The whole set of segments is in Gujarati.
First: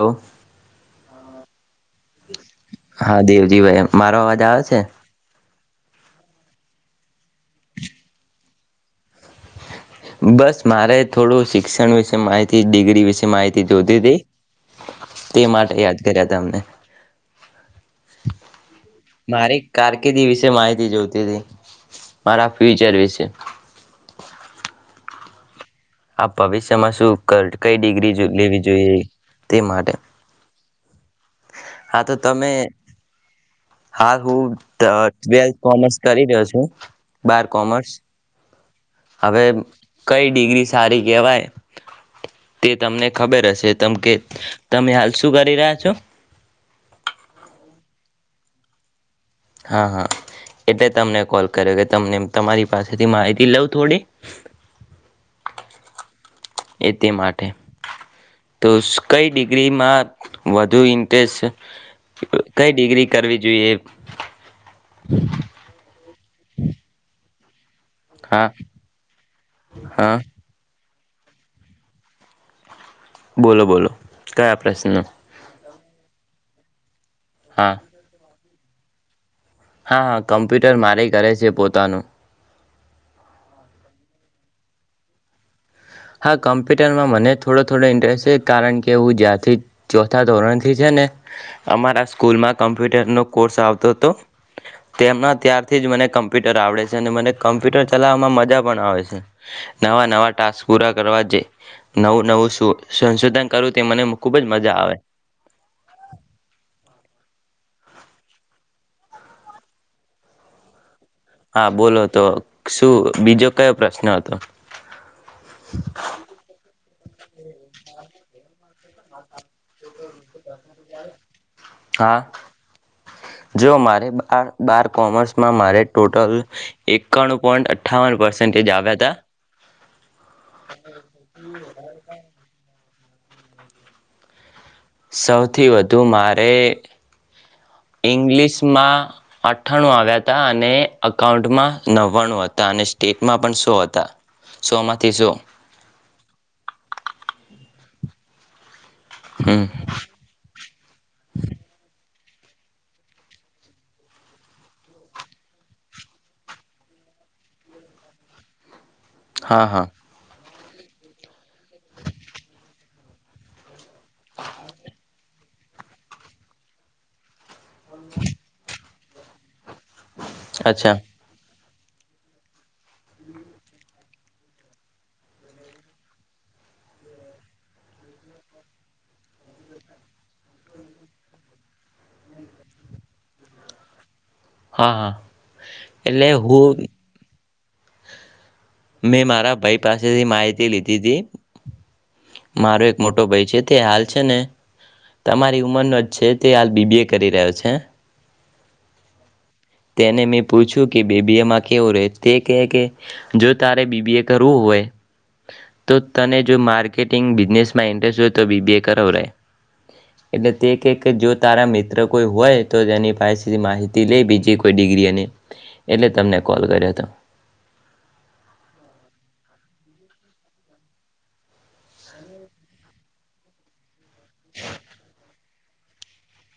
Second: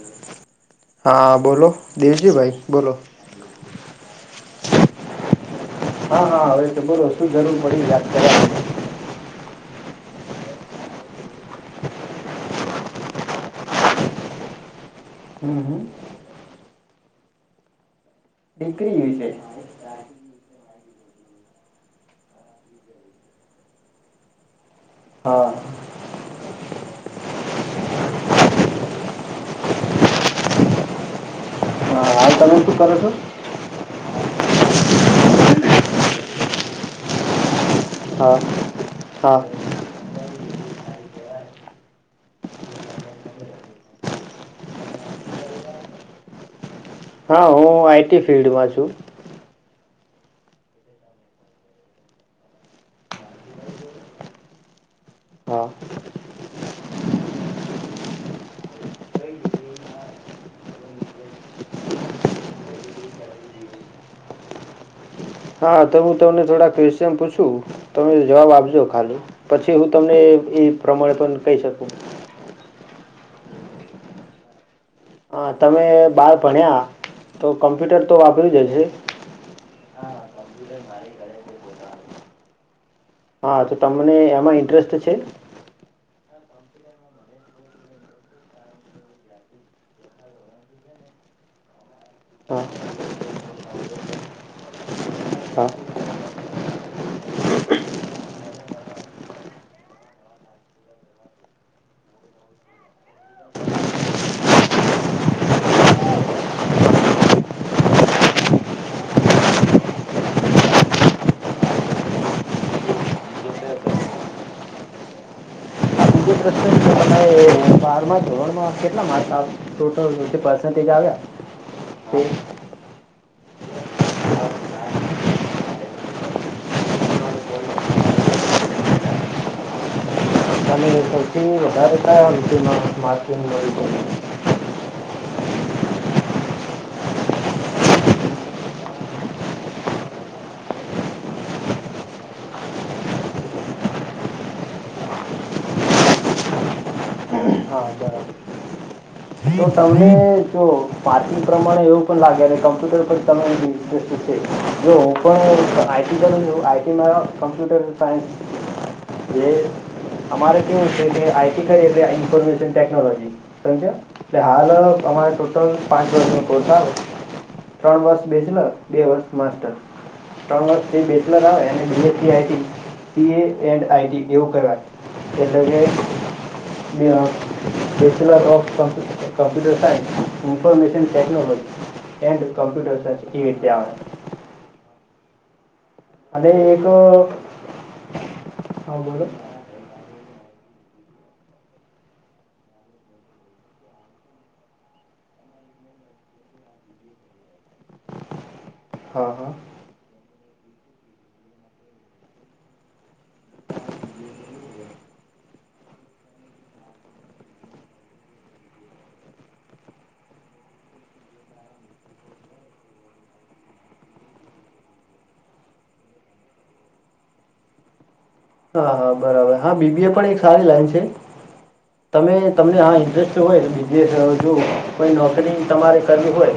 હલો હા બોલો દેવજીભાઈ બોલો. હા દેવજી ભાઈ મારો અવાજ આવે છે. હા હા હવે તો બોલો શું જરૂર પડીત કર બસ મારે થોડું શિક્ષણ વિશે માહિતી ડિગ્રી વિશે માહિતી જોતી હતી. તે હમ માટે હમ યાદ કર્યા ત અમને દીકરી વિશે મારી કારકિર્દી વિશે માહિતી જોય થી મારા ફ્યુચર વિશે હા આ ભવિષ્યમાં શું કઈ ડિગ્રી લેવી જોઈએ તે માટે હા તો હાલ તમે શું કરો છો? હા હુંવેથ કોમર્સ કરી રહ્યો છો બાર કોમર્સ હા હા હવે કઈ ડિગ્રી સારી કહેવાય તે તમને ખબર હશે તમ કે તમે હાલ શું કરી રહ્યા છો હા હું આઈટી ફિલ્ડમાં છું હા હા એટલે તમને કોલ કર્યો કે તમને તમારી પાસેથી માહિતી લઉં થોડી હા એ તે માટે તો કઈ ડિગ્રીમાં વધુ ઇન્ટરેસ્ટ કઈ ડિગ્રી કરવી જોઈએ હા તો હું તમને થોડાક કચયન પૂછું તમે હા જવાબ આપજો ખાલી પછી હું હા તમને એ પ્રમાણે પણ કહી શકું બોલો બોલો કઈ પ્રશ્ન હ તમે બાળ ભણ્યા તો હા કમ્પ્યુટર તો આપ પ જાય છે હા હા કમ્પ્યુટર માં કરે છે પોતાનું હા તો તમને એમાં ઇન્ટરેસ્ટ છે હા કોમ્પ્યુટરમાં મને થોડો થોડો ઇન્ટરેસ્ટ છે કારણ કે હું જંથી ચોથા ધોરણથી છે ને અમારા સ્કૂલમાં હા કમ્પ્યુટરનું કોર્ આવતો હતો તેમના હા ત્યારથી જ મને કમ્પ્યુટર આવડે છે અને મને કમ્પ્યુટર ચલાવવામાં મજા પણ આવે છે નવા નવા ટાસ્ક પૂરા કરવા જઈ નવું નવું સંશોધન કરવું તે મને ખૂબ જ મજા આવે હા બોલો તો શું બીજો કયો પ્રશ્ન હતો બાર ધોરણમાં કેટલા માર્સ આવે ટટલ પરસજ આવ્યા હા જો મારે બાર કોમર્સમાં મારે ટોટલ એકાણ પોઈન્ટ અઠ્ઠાવનેજ આવ્યા હતા તે [inaudible] [inaudible] સૌથી વધુ મારે ઈંગ્લિશમાં અઠાણું આવ્યા હતા અને અકાઉન્ટમાં નવ્વાણું હતા અને સ્ટેટમાં પણ સો હતા સો માંથી સો હા બરાબર હમ તો તમને જો પાર્ટી પ્રમાણે એવું પણ લાગે અને કમ્પ્યુટર પર તમે બધું ઇન્ટરેસ્ટ છે જો હું પણ આઈટી પર છું આઈટીમાં કમ્પ્યુટર સાયન્સ હા હા [inaudible] આઈટી ખ ઇન્ફોર્મેશન ટેકનોલોજી સમજ એટલે હાલ અમારે ટોટલ પાંચ વણને પહોંચાડ ત્રણ વર્ષ બેજન બે વર્ષ માસ્ટર. તણ વર્ષ અચ્છા જે બેચલર આવે એ એ A C I T, P A and I T એવું કહેવાય, એટલે કે, બે bachelor of computer computer science, information technology and computer science એવી રીતે આવે. હા હા. એટલે અને, એ હું તો [inaudible] મેં મારા ભાઈ પાસેથી માહિતી લી ધી. મારો એક મોટો ભઈ છે, તે હાલ છે ને, તમારી ઉંમરનો જ છે, તે હાલ બી બી એ કરી રહ્યો છે. હા હા. તેને મે પૂયછું કે બી બી એ માં કેવું રહે? તે કહે કે, જો તારે બી બી એ કરવું હોય, તો તને જો માર્કેટિંગ બિજનેસમાં ઈન્ટરેસ્ટ હોય તો બી બી એ કરવુ રેય. એટલે તે કે કે, જો તારા મિત્ર કોઈ હોય, તો તેની પાસેથી માહિતી લે, બીજી કોઈ ડિગ્રી એની, એટલે તમને કોલ કર્યો હતો. હા હા, બરાબર. હા બી બી એ પણ એક સારી લાઈન છે. તમે તમને આ ઇન્ટરેસ્ટ હોય જેે થાય એ જોવો, કોઈ નોકરી તમારે કરવી હોય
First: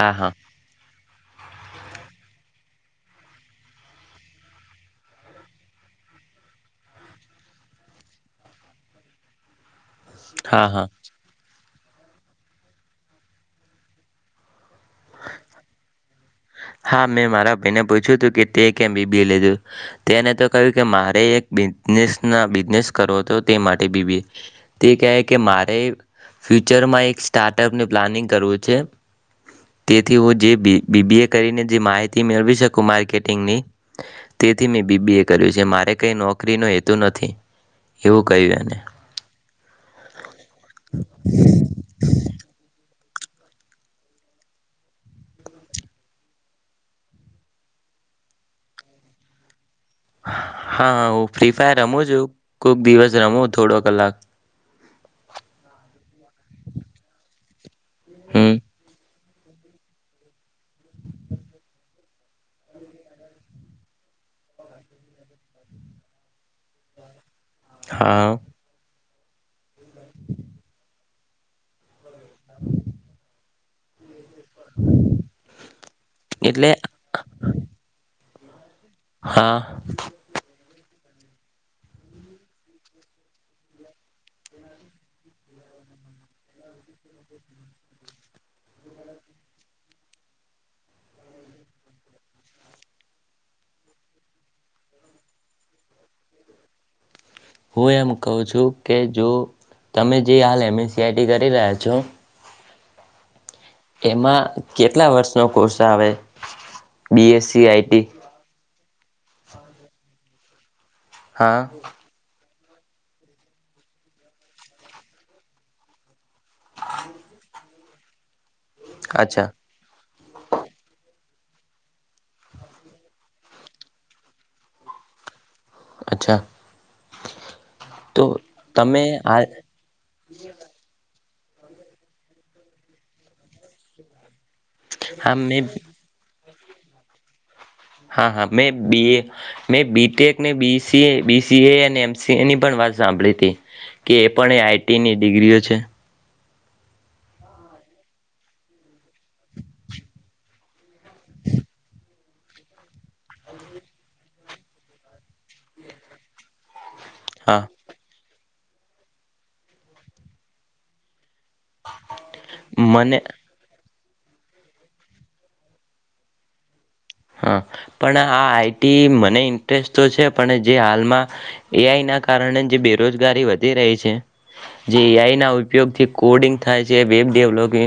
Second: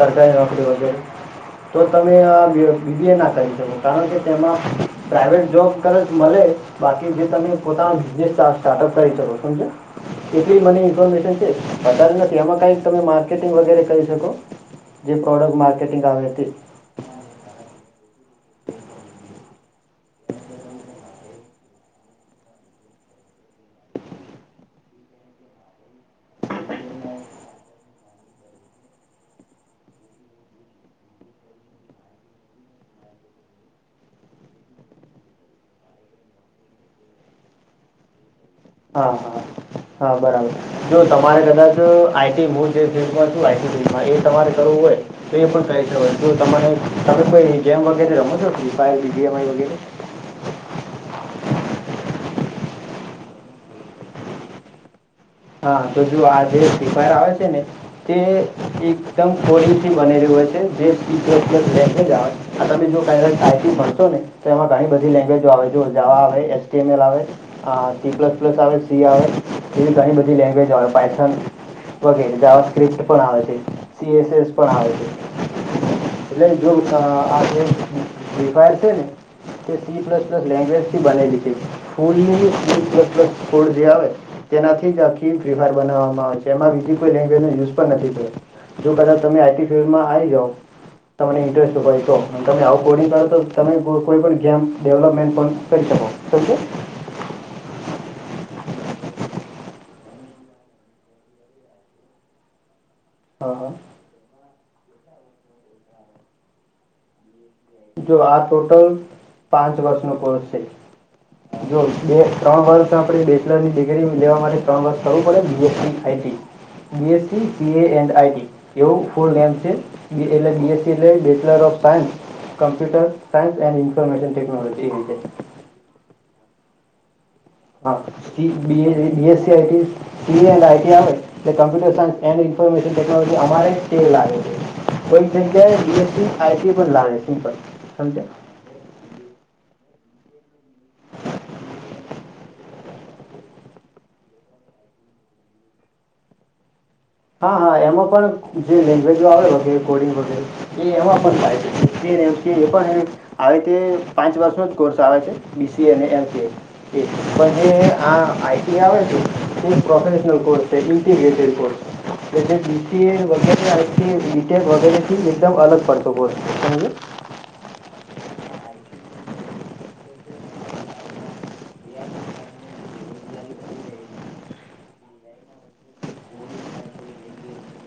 હા હા નોકરી વગેર તો તમે આ બી બી બી એ ના કરી શકો, કારણ કે તેમાં પ્રાઈવેટ જોબ ક મલે, બાકી જે તમે પોતાના બિજનેસ સ સ્ટાર્ટઅપ કરી જ શકો, સમજ્યા? એટલી હા મને હા ઇન્ફોર્મેશન છે. વધારે નથી, આમાં કંઈક તમે માર્કેટિંગ વગેરે કરી શકો, જે પ્રોડક્ટ માર્કેટિંગ આવે તે. હા, મેં મારા ભાઈને પૂછ્યું તું કે, તેં કેમ બી બી એ લીધેલું? તેને તો કહ્યું કે મારે એક બિઝનેસ ના બિઝનેસ કરવો તો, તે માટે બી બી એ. તે કહે કે મારે ફ્યુચરમાં એક સ્ટાર્ટઅપનું પ્લાનિંગ કરવું છે, તેથી હું જે બી બી બી એ કરીને જે માહિતી મેળવી સકું માર્કેટિંગની, તેથી મે બી બી એ કર્યું છે, મારે કઈ નોકરીનો હેતુ નથી. એવું કહ્યું એને હા, હા, હા બરાબર. જો તમારે કદાચ આઈ ટી મુ જે [inaudible] માં એ તમારે કરવું હોય, તો એ પણ કરી શકો છો. જો તમારે, તમે કોઈ ગેમ વગેરે રમો છો? Free Fire, B G M I વગેરે? હા, હ હું ફ્રી ફાયર રમું છું, કોઈક દિવસ રમું થોડો કલાક. હા, તો જુઓ, આ જે ફ્રી ફાયર આવે છે ને તે હમ એકદમ કોડિંગથી બનેલું હોય છે. જે, જે મેસેજ આવે છે, આ તમે જુઓ [unintelligible] ટાઈપિંગ કરશો ને, તો એમાં ઘણી બધી લેંગ્વેજો આવે, જો જાવા આવે, એચ ટી એમ એલ આવે. હા ટી પ્લસ પ્લસ આવે સી આવે, સી ઘણી બધી લેંગ્વેજો આવે, પાયથન વગેરે. જાવા સ્ક્રીપ્ટ પણ આવે છે. ઈ એસ એસ પણ આવે છે. એટલે જોવ, અ આ જે [unintelligible] છે ને, હા તે સી પ્લસ પ્લસ લેંગ્વેજ [unintelligible] બનાઈ દીધી. સ્કૂલની જી પ્લસ પ્લસ કોડ જે આવે તેનાથી જ આખીમ ફ્રી ફાયર બનાવવામાં આવે છે એમાં બીજી કોઈ લેંગ્વેજનો યુઝ પણ નથી થયો જો કદાચ તમે આઈટી ફિલ્ડમાં આવી જાઓ તમને ઇન્ટરેસ્ટ હોય તો તમે આવ કોડિંગ કરો તો તમે કોઈ પણ ગેમ ડેવલપમેન્ટ પણ કરી શકો છે. મેં એમ કહું છું કે જો તમે જે હાલ M S C I T કરી રહ્યા છો હા હા એમાં કેટલા વર્ષનો કોર્સ આવે બી એસ સી જો આ ટોટલ પાંચ વર્ષનો કોર્સ છે. હા જો બે ત્રણ વર્ષ આપણે બેચલરની ડિગ્રી લેવા માટે ત્રણ વર્ષ કરવું પડે B S C I T B S C P A and I T એવું ફુલ અચ્છા નેમ છે. બી એટલે બી એસ સી એટલે bachelor of science computer science and information technology એ રીતે અચ્છા હા તો બી તમે બી એસ આ C I T A and I T આવે એ computer science and information technology અમારે જ તે લાગે કોઈ હા મેં જગ્યાએ બી એસ સી આયસી પણ લાગે છે પણ હા હા મેં બી એ મેં B tech B C B C A અને એમ સી એ ની પણ વાત સાંભળી હતી કે એ પણ એ આઈ ટી ની ડિગ્રીઓ છે. હા હા એમાં પણ જે લેંગ્વેજો આવે વગેરે કોડિંગ વગેરે એ એમાં પણ થાય છે પાંચ વર્ષનો કોર્સ આવે છે બી સી એ ને એમ સી એ એ હા પણ એ આ આઈ ટી આવે છે તે પ્રોફેશનલ કોર્સ છે ઇન્ટીગ્રેટેડ કોર્સ એટલે બી સી એ મને વગેરે [unintelligible] થી બીટેક વગેરેથી એકદમ અલગ પડતો હોય હા આઈ ટી મને ઇન્ટરેસ્ટ તો છે પણ જે હાલમાં એ આઈના કારણે જે બેરોજગારી વધી રહી છે જે એ આઈ ના ઉપયોગથી કોડિંગ થાય છે વેબ ડેવલોપિંગ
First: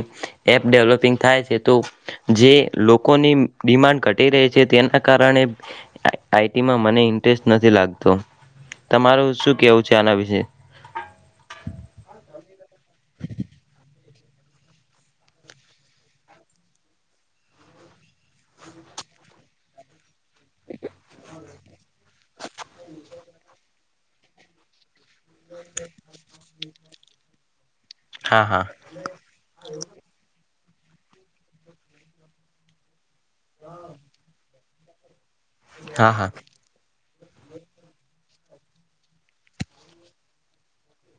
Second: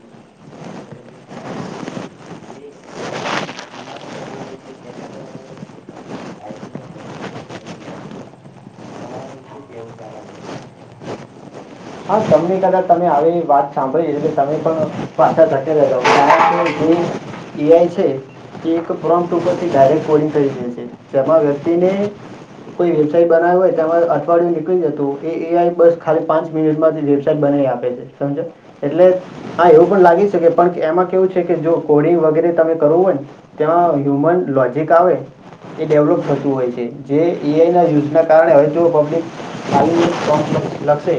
એપ ડેવલોપિંગ થાય છે તો જે લોકોની ડિમાન્ડ તેના કારણે આઈ ટીમાં મને ઇન્ટરેસ્ટ નથી લાગતો તમાર શું કેવું છે કહેવું આના ચાલે વિશે છે હા તમને કદાચ આવી વાત સાંભળી એટલે તમે પણ પાછા ધકે જતા જે એ આઈ છે એ એક પ્રોમ્પ્ટ ઉપરથી ડાયરેક્ટ કોડિંગ કરી દે છે જેમાં વ્યક્તિને કોઈ વેબસાઇટ બનાવવી હોય તેમાં અઠવાડિયું નીકળી જતું એ એ આઈ બસ ખાલી પાંચ મિનિટ માંથી બનાવી આપે છે. હા સમજો હા એટલે હા એવું પણ લાગી છે કે પણ એમાં કેવું છે કે જો કોડિંગ વગેરે તમે કરવું હોય ને ત્યાં હ્યુમન લોજ એક આવે એ હા ડેવલોપ હા થતું હોય છે. જે એ આઈના યુઝના કારણે હોય તે પબ્લિક લખશે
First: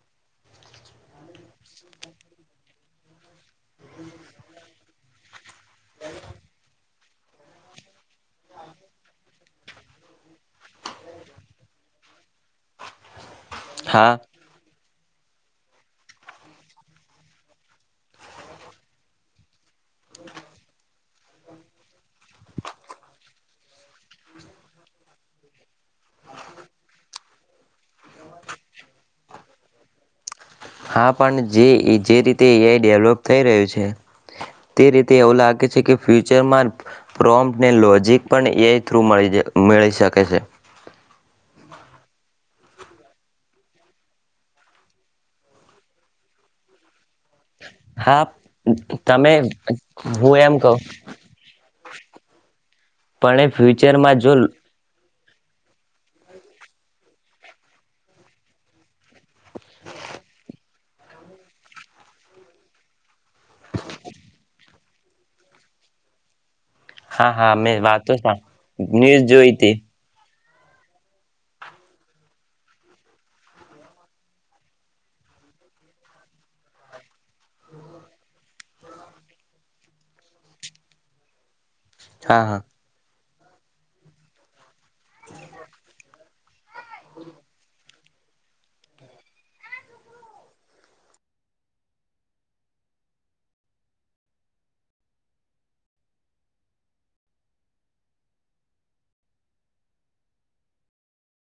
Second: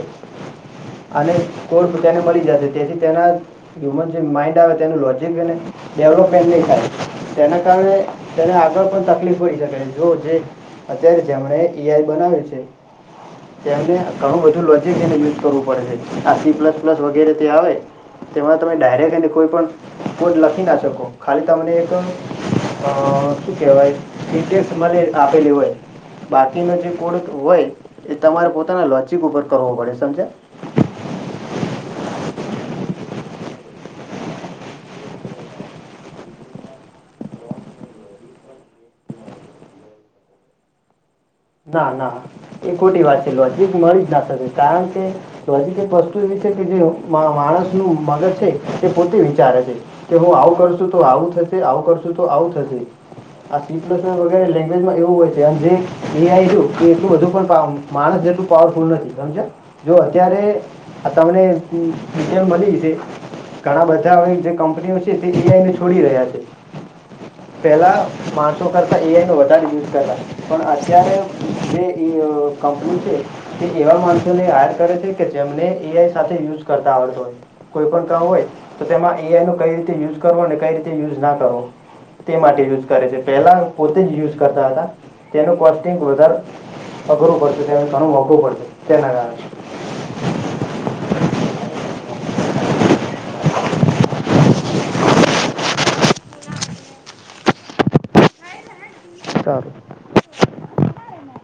અને કો તેને મળી જશે તેથી તેના હ્યુમન જે માઈન્ડ આવે તેનું લોજિકને. ડેવલોપમેન્ટ ન ખ. તેના કારણે તેને આગળ પણ તકલીફ પડી શકે જો જે અત્યારે જેમણે એઆઈ બનાવ્યું છે. ત હા ગણો વઠું લ. જેને છે. કરવું પડે છે આ સી પ્લસ પ્લસ વગેરે તે આવે તેમાં તમે ડાયરેક્ટ એને કોઈ પણ કોડ લખી ના શકો ખાલી તમને એક શું કહેવાય ઇડેક્સ મને આપેલી હોય બાકીનો જે કોડ હોય એ તમારે પોતાના લોચિક ઉપર કરવો પડે સમજા. હા પણ જે જે રીતે એઆઈ ડેવલોપ. થઈ રહ્યું છે તે રીતે એવું લાગે છે કે ફ્યુચરમાં પ્રોમ્પને લોજિક પણ એ થ્રુ મળી મળી શકે છે. ના ના એ ખોટી વાત છે નજીક મળી જ ના શકે કારણ કે નજીક એક વસ્તુ એવી છે કે જે માણસ. ું મગજ હા છે એ પોતે તમે વિચારે છે કે હું આવું એમ કહું કરશું તો આવું થશે આવું કરશું. તો આવું થ નથી. પણ એ આ ફ્યુચરમાં જો સનગરે લેંગ્વેજમાં એવું હોય છે. કે હંજી. અંું કે એલું બધું પણ માણસ એટલું પાવરફુલ નથી સમજ. જો અત્યારે. આ તમનેિટેલ મળી છે ઘણા બધા જે કંપનીઓ છે તે એઆઈને છોડી રહ્યા છે. હા હા મેં પેલા વાતો સા માણસો કરતા ન્યૂઝ એઆઈ નો જોઈ વધારે હતી યુઝ કર. પણ આજ. અ્યારે જે કંપની છે તે એવા માણસોને હાયર કરે છે કે જેમને એઆઈ સાથે યુઝ કરતા આવડતો હોય કોઈ પણ કામ હોય તો તેમાં એઆઈ નો કઈ રીતે યુઝ કરવો કઈ રીતે યુઝ ના કરવો. તે હા હા માટે યુઝ કરે છે. પહેલાં પોતે જ યુઝ કરતા હતા. તેને કો. બધર. અઘરોબર છે ત્યા. મોવું પડશે તેના કાર છે. ચાલું.